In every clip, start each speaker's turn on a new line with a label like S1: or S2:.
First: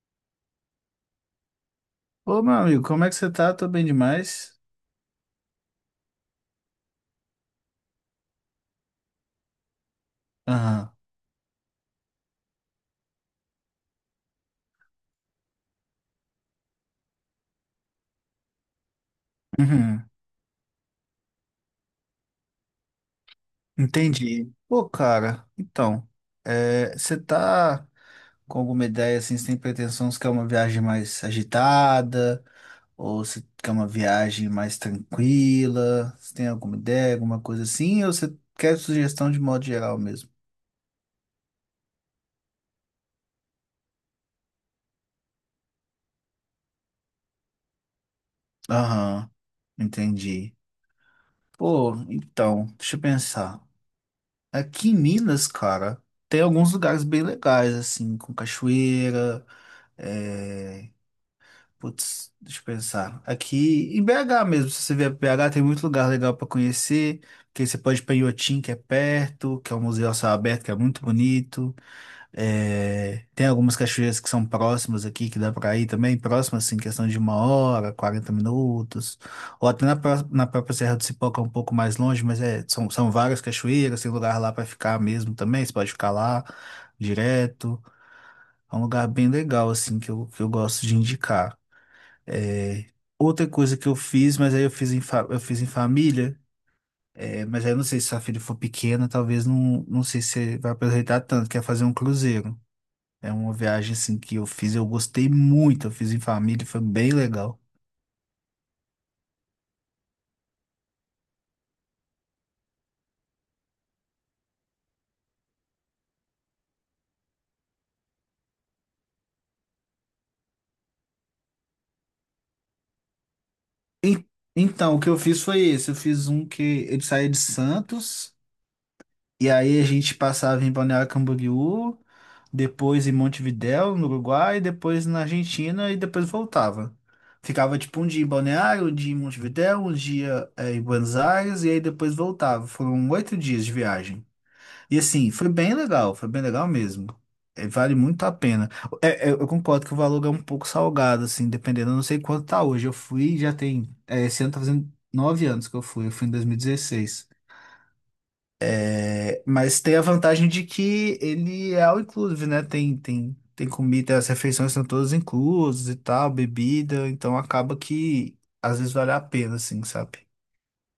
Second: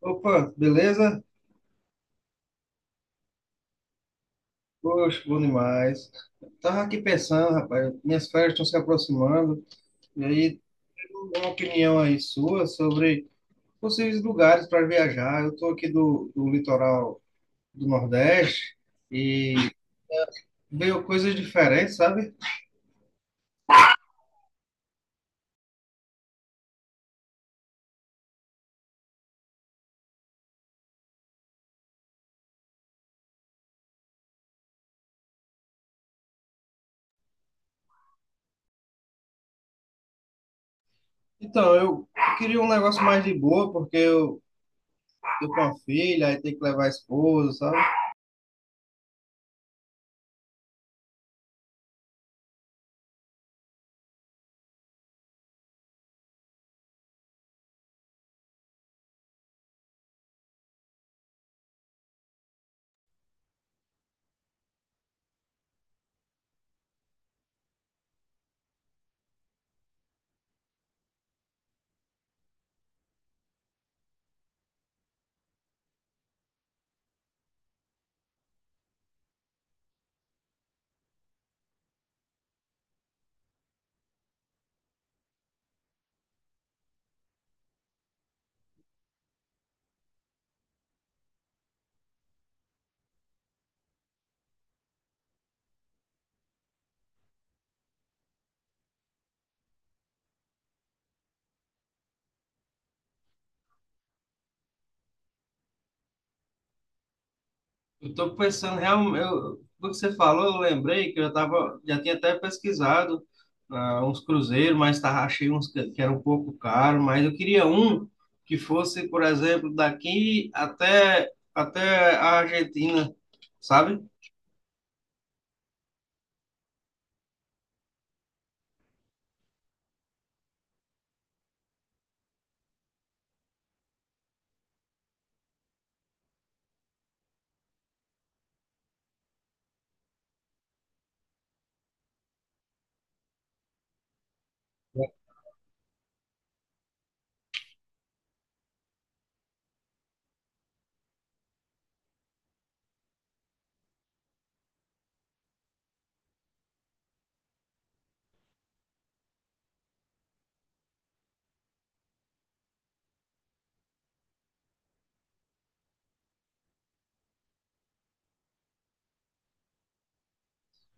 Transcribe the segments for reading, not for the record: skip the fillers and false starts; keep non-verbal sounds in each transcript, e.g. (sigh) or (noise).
S1: Opa, beleza?
S2: Ô, meu amigo, como é que você tá? Tô bem demais.
S1: Poxa, bom demais. Tava aqui pensando, rapaz, minhas férias estão se aproximando, e aí
S2: Aham.
S1: tem uma opinião aí sua sobre possíveis lugares para viajar. Eu tô aqui do litoral do Nordeste e
S2: Uhum.
S1: veio coisas diferentes, sabe?
S2: Entendi. Pô, cara, então, é, você tá com alguma ideia, assim, você tem pretensão, você quer uma viagem mais agitada? Ou você quer uma viagem mais tranquila? Você tem alguma ideia, alguma coisa assim? Ou você quer sugestão de modo geral mesmo?
S1: Então, eu queria um negócio mais de boa, porque eu tô com uma filha, aí tem que levar a esposa, sabe?
S2: Aham, entendi. Pô, então, deixa eu pensar. Aqui em Minas, cara, tem alguns lugares bem legais, assim, com cachoeira. É, putz, deixa eu pensar. Aqui em BH mesmo, se você vier para BH, tem muito lugar legal para conhecer. Porque você pode ir para Inhotim, que é perto, que é um museu a céu aberto, que é muito bonito. É, tem algumas cachoeiras que são próximas aqui, que dá para ir também, próximas, assim, questão de uma hora, 40 minutos. Ou até na própria Serra do Cipó, que é um pouco mais longe, mas é, são várias cachoeiras, tem lugar lá para ficar mesmo também, você pode ficar lá direto. É um lugar bem legal, assim, que eu gosto de indicar. É, outra coisa que eu fiz, mas aí eu fiz em família, é, mas aí eu não sei se sua filha for pequena, talvez não, não sei se você vai aproveitar tanto, que é fazer um cruzeiro. É uma viagem, assim, que eu fiz, eu gostei muito, eu fiz em família, foi bem legal.
S1: Eu estou pensando, realmente, eu, do que você falou, eu lembrei que eu já tava, já tinha até pesquisado uns cruzeiros, mas tava, achei uns que eram um pouco caro, mas eu queria um que fosse, por exemplo, até a Argentina, sabe?
S2: E- então, o que eu fiz foi esse, eu fiz um que ele saía de Santos, e aí a gente passava em Balneário Camboriú, depois em Montevidéu, no Uruguai, depois na Argentina e depois voltava. Ficava tipo um dia em Balneário, um dia em Montevidéu, um dia em Buenos Aires e aí depois voltava. Foram 8 dias de viagem. E assim, foi bem legal mesmo. Vale muito a pena. É, eu concordo que o valor é um pouco salgado, assim, dependendo, eu não sei quanto tá hoje. Eu fui, já tem, esse ano tá fazendo 9 anos que eu fui em 2016. É, mas tem a vantagem de que ele é all inclusive, né? Tem comida, as refeições são todas inclusas e tal, bebida, então acaba que às vezes vale a pena, assim, sabe?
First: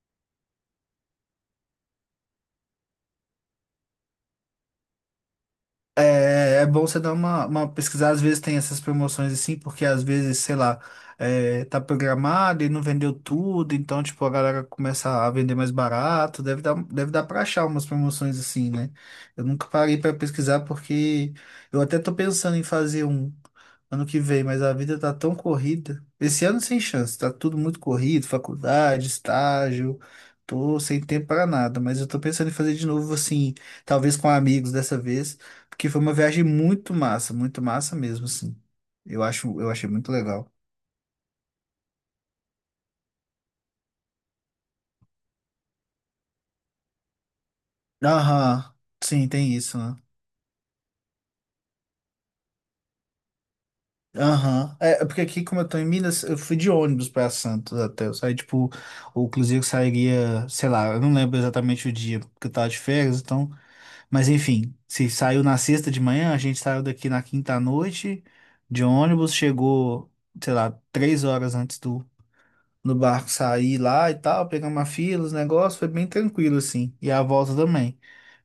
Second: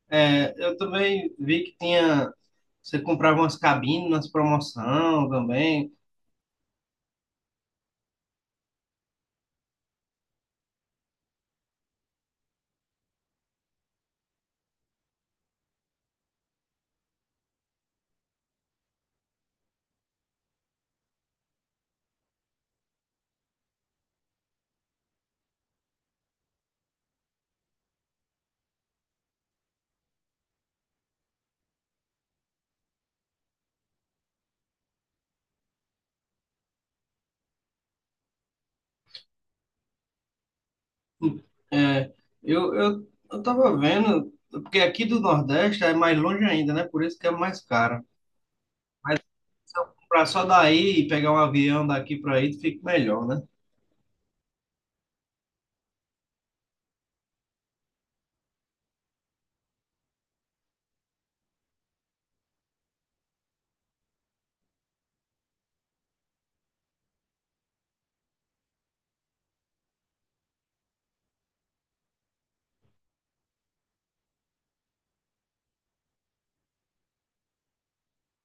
S1: É, eu também vi que tinha, você comprava umas cabines nas promoção também.
S2: É, é bom você dar uma pesquisada, às vezes tem essas promoções assim, porque às vezes, sei lá, é, tá programado e não vendeu tudo, então, tipo, a galera começa a vender mais barato, deve dar pra achar umas promoções assim, né? Eu nunca parei pra pesquisar porque eu até tô pensando em fazer um ano que vem, mas a vida tá tão corrida. Esse ano sem chance, tá tudo muito corrido, faculdade, estágio. Tô sem tempo para nada, mas eu tô pensando em fazer de novo assim, talvez com amigos dessa vez, porque foi uma viagem muito massa mesmo, assim. Eu acho, eu achei muito legal.
S1: É, eu tava vendo, porque aqui do Nordeste é mais longe ainda, né? Por isso que é mais caro.
S2: Aham, sim, tem
S1: Se
S2: isso,
S1: eu
S2: né?
S1: comprar só daí e pegar um avião daqui para aí, fica melhor, né?
S2: Aham. É, é porque aqui, como eu tô em Minas, eu fui de ônibus pra Santos até. Eu saí, tipo, ou inclusive eu sairia, sei lá, eu não lembro exatamente o dia, porque eu tava de férias, então. Mas enfim, se saiu na sexta de manhã, a gente saiu daqui na quinta à noite de ônibus, chegou, sei lá, 3 horas antes do no barco sair lá e tal, pegamos uma fila, os negócios, foi bem tranquilo assim. E a volta também.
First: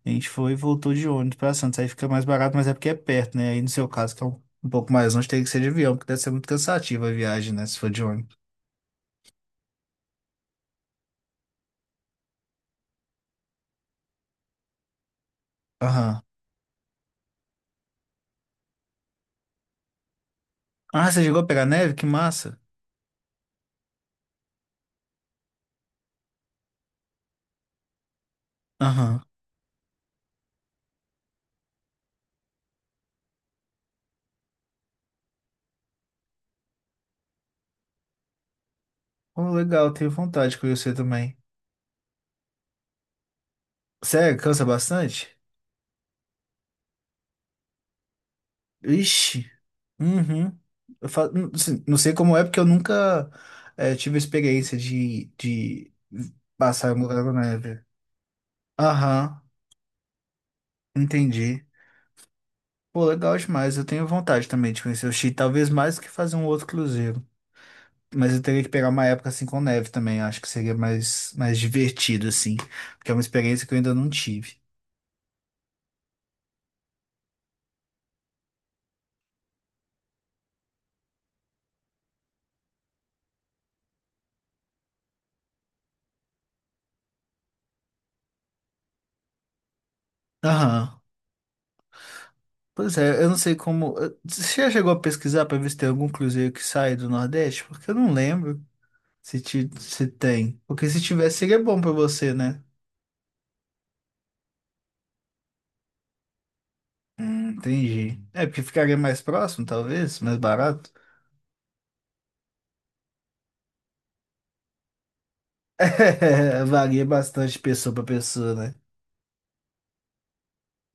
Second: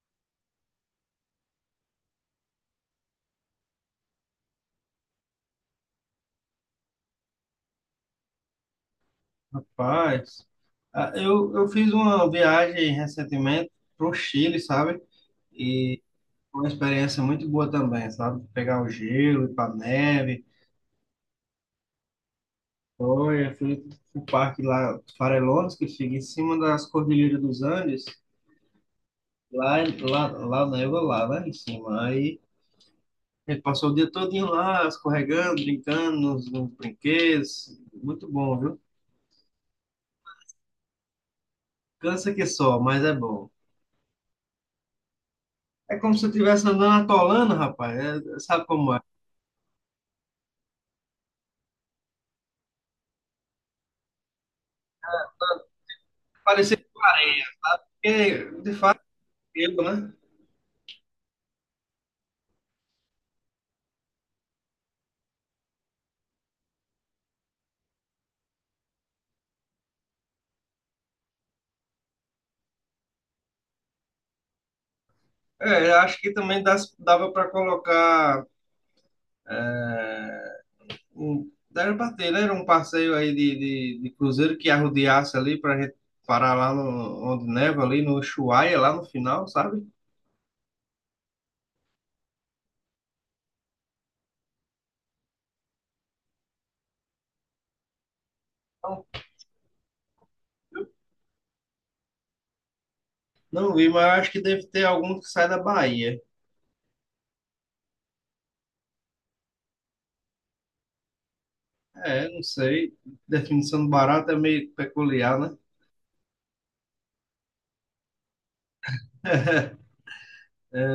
S2: A gente foi e voltou de ônibus pra Santos, aí fica mais barato, mas é porque é perto, né? Aí no seu caso, que é um pouco mais longe, tem que ser de avião, porque deve ser muito cansativa a viagem, né? Se for de ônibus.
S1: Rapaz, eu fiz uma viagem recentemente pro Chile, sabe? E
S2: Aham.
S1: foi uma experiência muito boa também, sabe? Pegar o gelo, ir pra neve.
S2: Ah, você chegou a pegar neve? Que massa.
S1: Foi, eu fui pro parque lá, Farellones, que fica em cima das Cordilheiras dos Andes.
S2: Aham.
S1: Lá neva lá, lá em cima. Aí a gente passou o dia todinho lá, escorregando, brincando nos brinquedos. Muito bom, viu?
S2: Oh, legal, tenho vontade de conhecer também.
S1: Cansa que só, mas é bom.
S2: Sério, cansa bastante?
S1: É como se eu estivesse andando atolando, rapaz. Sabe como é?
S2: Ixi. Uhum. Não assim, não sei como é, porque eu nunca tive experiência de
S1: Parecia
S2: passar
S1: com
S2: no Lago
S1: areia.
S2: Neve.
S1: Porque, de fato,
S2: Aham,
S1: eu, né?
S2: entendi. Pô, legal demais. Eu tenho vontade também de conhecer o Chile, talvez mais que fazer um outro cruzeiro. Mas eu teria que pegar uma época assim com neve também. Acho que seria mais divertido, assim. Porque é uma experiência que eu ainda não tive.
S1: É, eu acho que também dava para colocar é, dava para ter, né? Era um passeio aí de cruzeiro que arrodeasse ali para gente parar lá no, onde neva, ali no Ushuaia, lá no final, sabe?
S2: Aham. Pois é, eu não sei como. Você já chegou a pesquisar para ver se tem algum cruzeiro que sai do Nordeste? Porque eu não lembro.
S1: Não,
S2: Se tem. Porque se tivesse, seria bom pra você, né?
S1: não vi, mas eu acho que deve ter algum que sai da Bahia.
S2: Entendi. É, porque ficaria mais próximo, talvez, mais barato. (laughs)
S1: É, não sei. Definição do barato é meio peculiar, né?
S2: É, varia bastante de pessoa pra pessoa, né?
S1: (laughs)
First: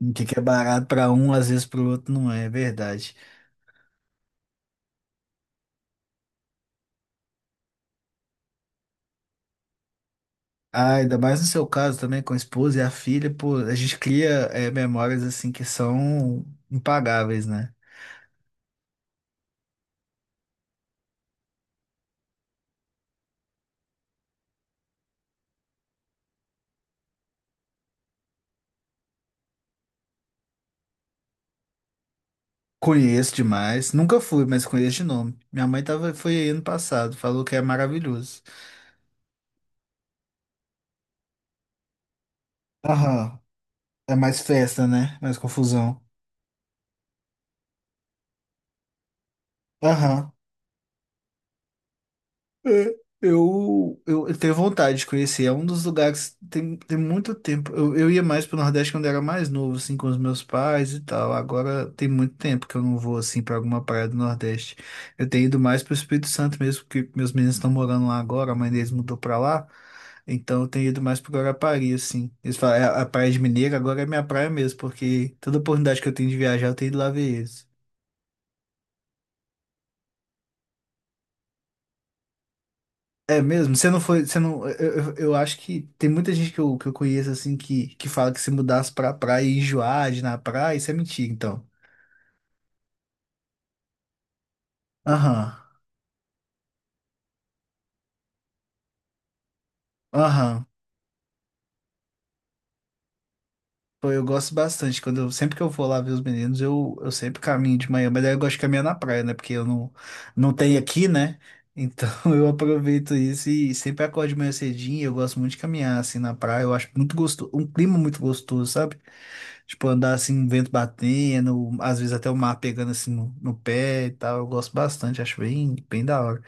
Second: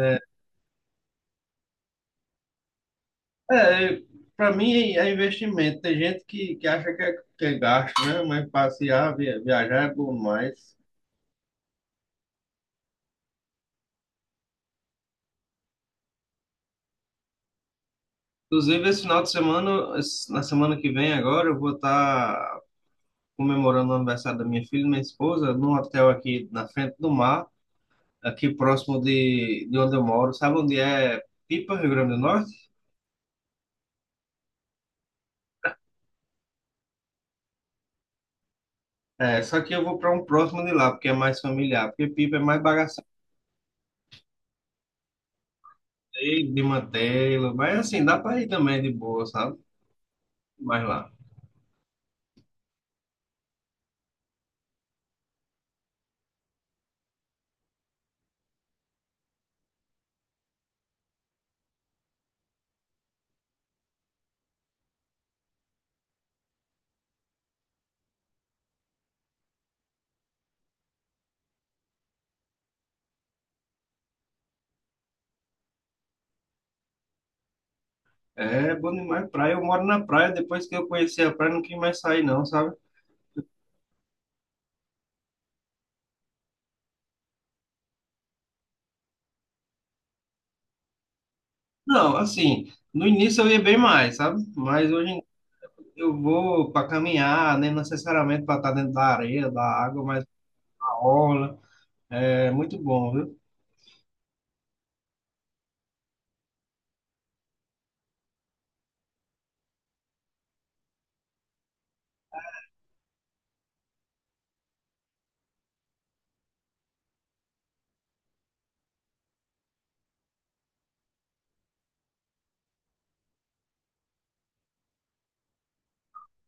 S2: O que que é barato pra um, às vezes pro outro não é, é verdade.
S1: É, para mim é investimento. Tem gente que acha que que é gasto, né? Mas passear, viajar é bom mais.
S2: Ah, ainda mais no seu caso também, com a esposa e a filha, pô, a gente cria memórias assim que são impagáveis, né?
S1: Inclusive, esse final de semana, na semana que vem agora, eu vou estar comemorando o aniversário da minha filha e minha esposa num hotel aqui na frente do mar, aqui próximo de onde eu moro. Sabe onde é Pipa, Rio Grande do Norte?
S2: Conheço demais, nunca fui, mas conheço de nome. Minha mãe tava, foi aí ano passado, falou que é maravilhoso.
S1: É, só que eu vou para um próximo de lá, porque é mais familiar, porque Pipa é mais bagaceiro
S2: Aham. É mais festa, né? Mais confusão.
S1: de mantê-lo, mas assim, dá para ir também de boa, sabe?
S2: Aham.
S1: Mas lá.
S2: É, eu tenho vontade de conhecer. É um dos lugares que tem muito tempo. Eu ia mais pro Nordeste quando era mais novo, assim, com os meus pais e tal. Agora tem muito tempo que eu não vou, assim, pra alguma praia do Nordeste. Eu tenho ido mais pro Espírito Santo mesmo, porque meus meninos estão morando lá agora, a mãe deles mudou pra lá. Então eu tenho ido mais pro Guarapari, assim. Eles falam, "É, a Praia de Mineiro agora é minha praia mesmo, porque toda oportunidade que eu tenho de viajar, eu tenho ido lá ver eles."
S1: É bom demais praia. Eu moro na praia, depois que eu conheci a praia, não quis mais sair, não, sabe?
S2: É mesmo? Você não foi. Você não, eu acho que tem muita gente que eu conheço assim que fala que se mudasse pra praia e enjoar de ir na praia, isso é mentira, então.
S1: Não, assim, no início eu ia bem mais, sabe? Mas hoje em dia
S2: Aham.
S1: eu vou para caminhar, nem necessariamente para estar dentro da areia, da água, mas
S2: Aham.
S1: na orla. É muito bom, viu?
S2: Pô, eu gosto bastante. Sempre que eu vou lá ver os meninos, eu sempre caminho de manhã, mas aí eu gosto de caminhar na praia, né? Porque eu não tenho aqui, né? Então (laughs) eu aproveito isso e sempre acordo de manhã cedinho. Eu gosto muito de caminhar assim na praia. Eu acho muito gostoso, um clima muito gostoso, sabe? Tipo, andar assim, um vento batendo, às vezes até o mar pegando assim no pé e tal. Eu gosto bastante, acho bem, bem da hora.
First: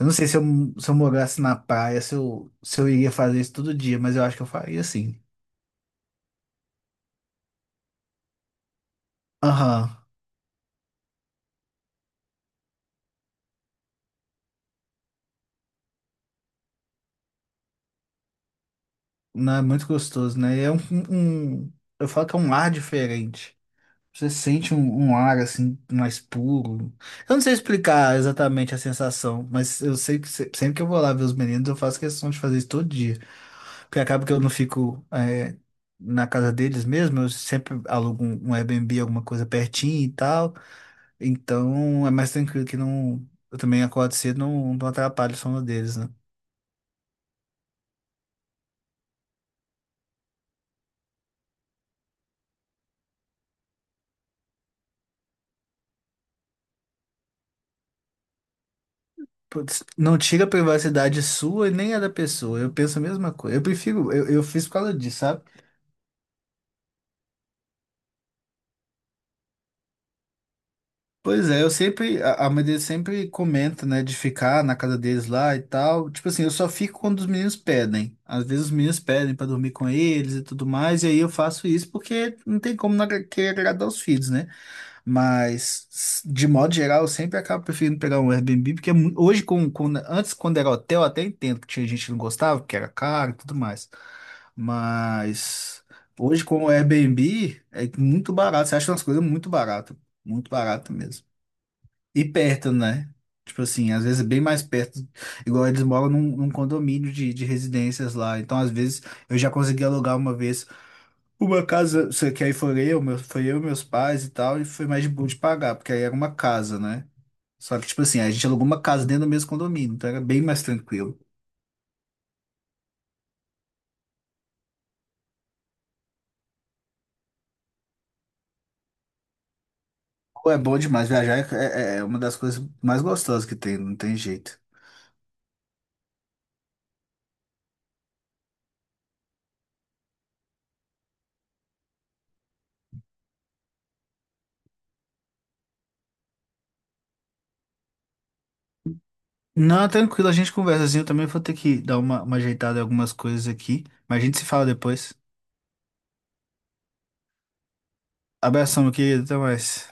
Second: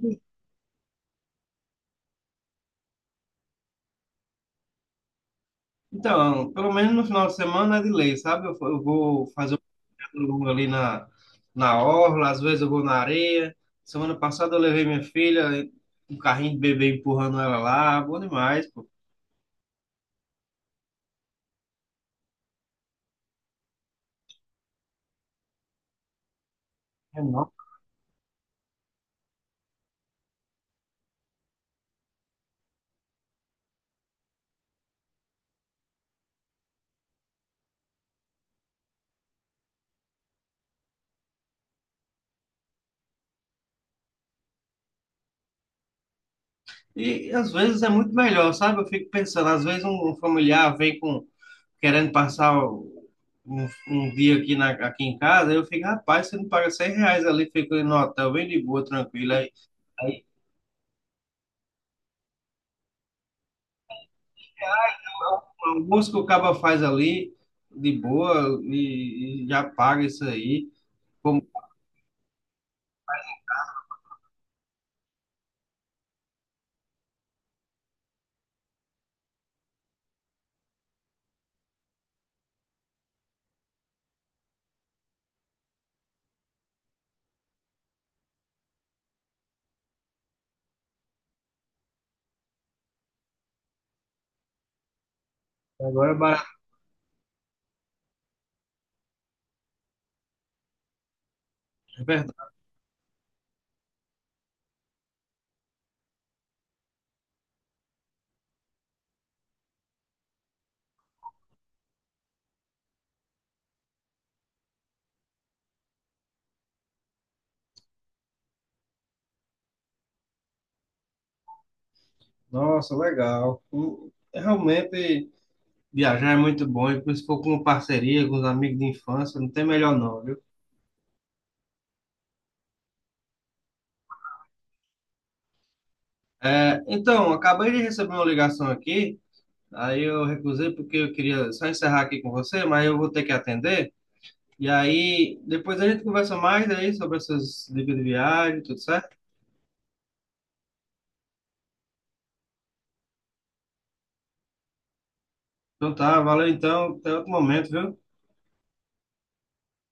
S2: Eu não sei se eu, se eu morasse na praia, se eu iria fazer isso todo dia, mas eu acho que eu faria assim.
S1: Então, pelo menos no final de semana é de lei, sabe? Eu vou fazer um
S2: Aham.
S1: caminho longo na orla, às vezes eu vou na areia. Semana passada eu levei minha filha, um carrinho de bebê empurrando ela lá, bom demais, pô.
S2: Não, é muito gostoso, né? Um- eu falo que é um ar diferente. Você sente um ar assim mais puro. Eu não sei explicar exatamente a sensação, mas eu sei que sempre que eu vou lá ver os meninos, eu faço questão de fazer isso todo dia. Porque acaba que eu não fico na casa deles mesmo, eu sempre alugo um Airbnb, alguma coisa pertinho e tal. Então é mais tranquilo que não. Eu também acordo cedo, não atrapalho o sono deles, né?
S1: E às vezes é muito melhor, sabe? Eu fico pensando, às vezes um familiar vem com querendo passar um dia aqui, aqui em casa, eu fico, rapaz, você não paga 100 reais ali, fica no hotel, bem de boa, tranquilo. Aí,
S2: Putz, não
S1: aí
S2: tira a privacidade sua e nem a da pessoa. Eu penso a mesma coisa. Eu prefiro, eu fiz por causa disso, sabe?
S1: o almoço que o cabo faz ali, de boa, e já paga isso aí. Como
S2: Pois é, eu sempre, a mãe deles sempre comenta, né, de ficar na casa deles lá e tal. Tipo assim, eu só fico quando os meninos pedem. Às vezes os meninos pedem pra dormir com eles e tudo mais, e aí eu faço isso porque não tem como não querer agradar os filhos, né? Mas, de modo geral, eu sempre acabo preferindo pegar um Airbnb, porque hoje, antes, quando era hotel, eu até entendo que tinha gente que não gostava, porque era caro e tudo mais. Mas,
S1: agora é
S2: hoje,
S1: barato,
S2: com o Airbnb, é muito barato. Você acha umas coisas muito barato mesmo.
S1: é
S2: E
S1: verdade.
S2: perto, né? Tipo assim, às vezes é bem mais perto. Igual eles moram num condomínio de residências lá. Então, às vezes, eu já consegui alugar uma vez. Uma casa, isso que aí foi eu, meus pais e tal, e foi mais de boa de pagar, porque aí era uma casa, né? Só que, tipo assim, a gente alugou uma casa dentro do mesmo condomínio, então era bem mais tranquilo.
S1: Nossa, legal. Realmente viajar é muito bom, e se for com parceria, com os amigos de infância, não tem melhor não, viu?
S2: Pô, é bom demais, viajar é uma das coisas mais gostosas que tem, não tem jeito.
S1: É, então, acabei de receber uma ligação aqui, aí eu recusei porque eu queria só encerrar aqui com você, mas eu vou ter que atender. E aí, depois a gente conversa mais aí sobre essas dicas de viagem, tudo certo?
S2: Não, tranquilo, a gente conversa assim, eu também vou ter que dar uma ajeitada em algumas coisas aqui, mas a gente se fala depois.
S1: Então tá, valeu então, até outro momento, viu?
S2: Abração, meu querido, até mais.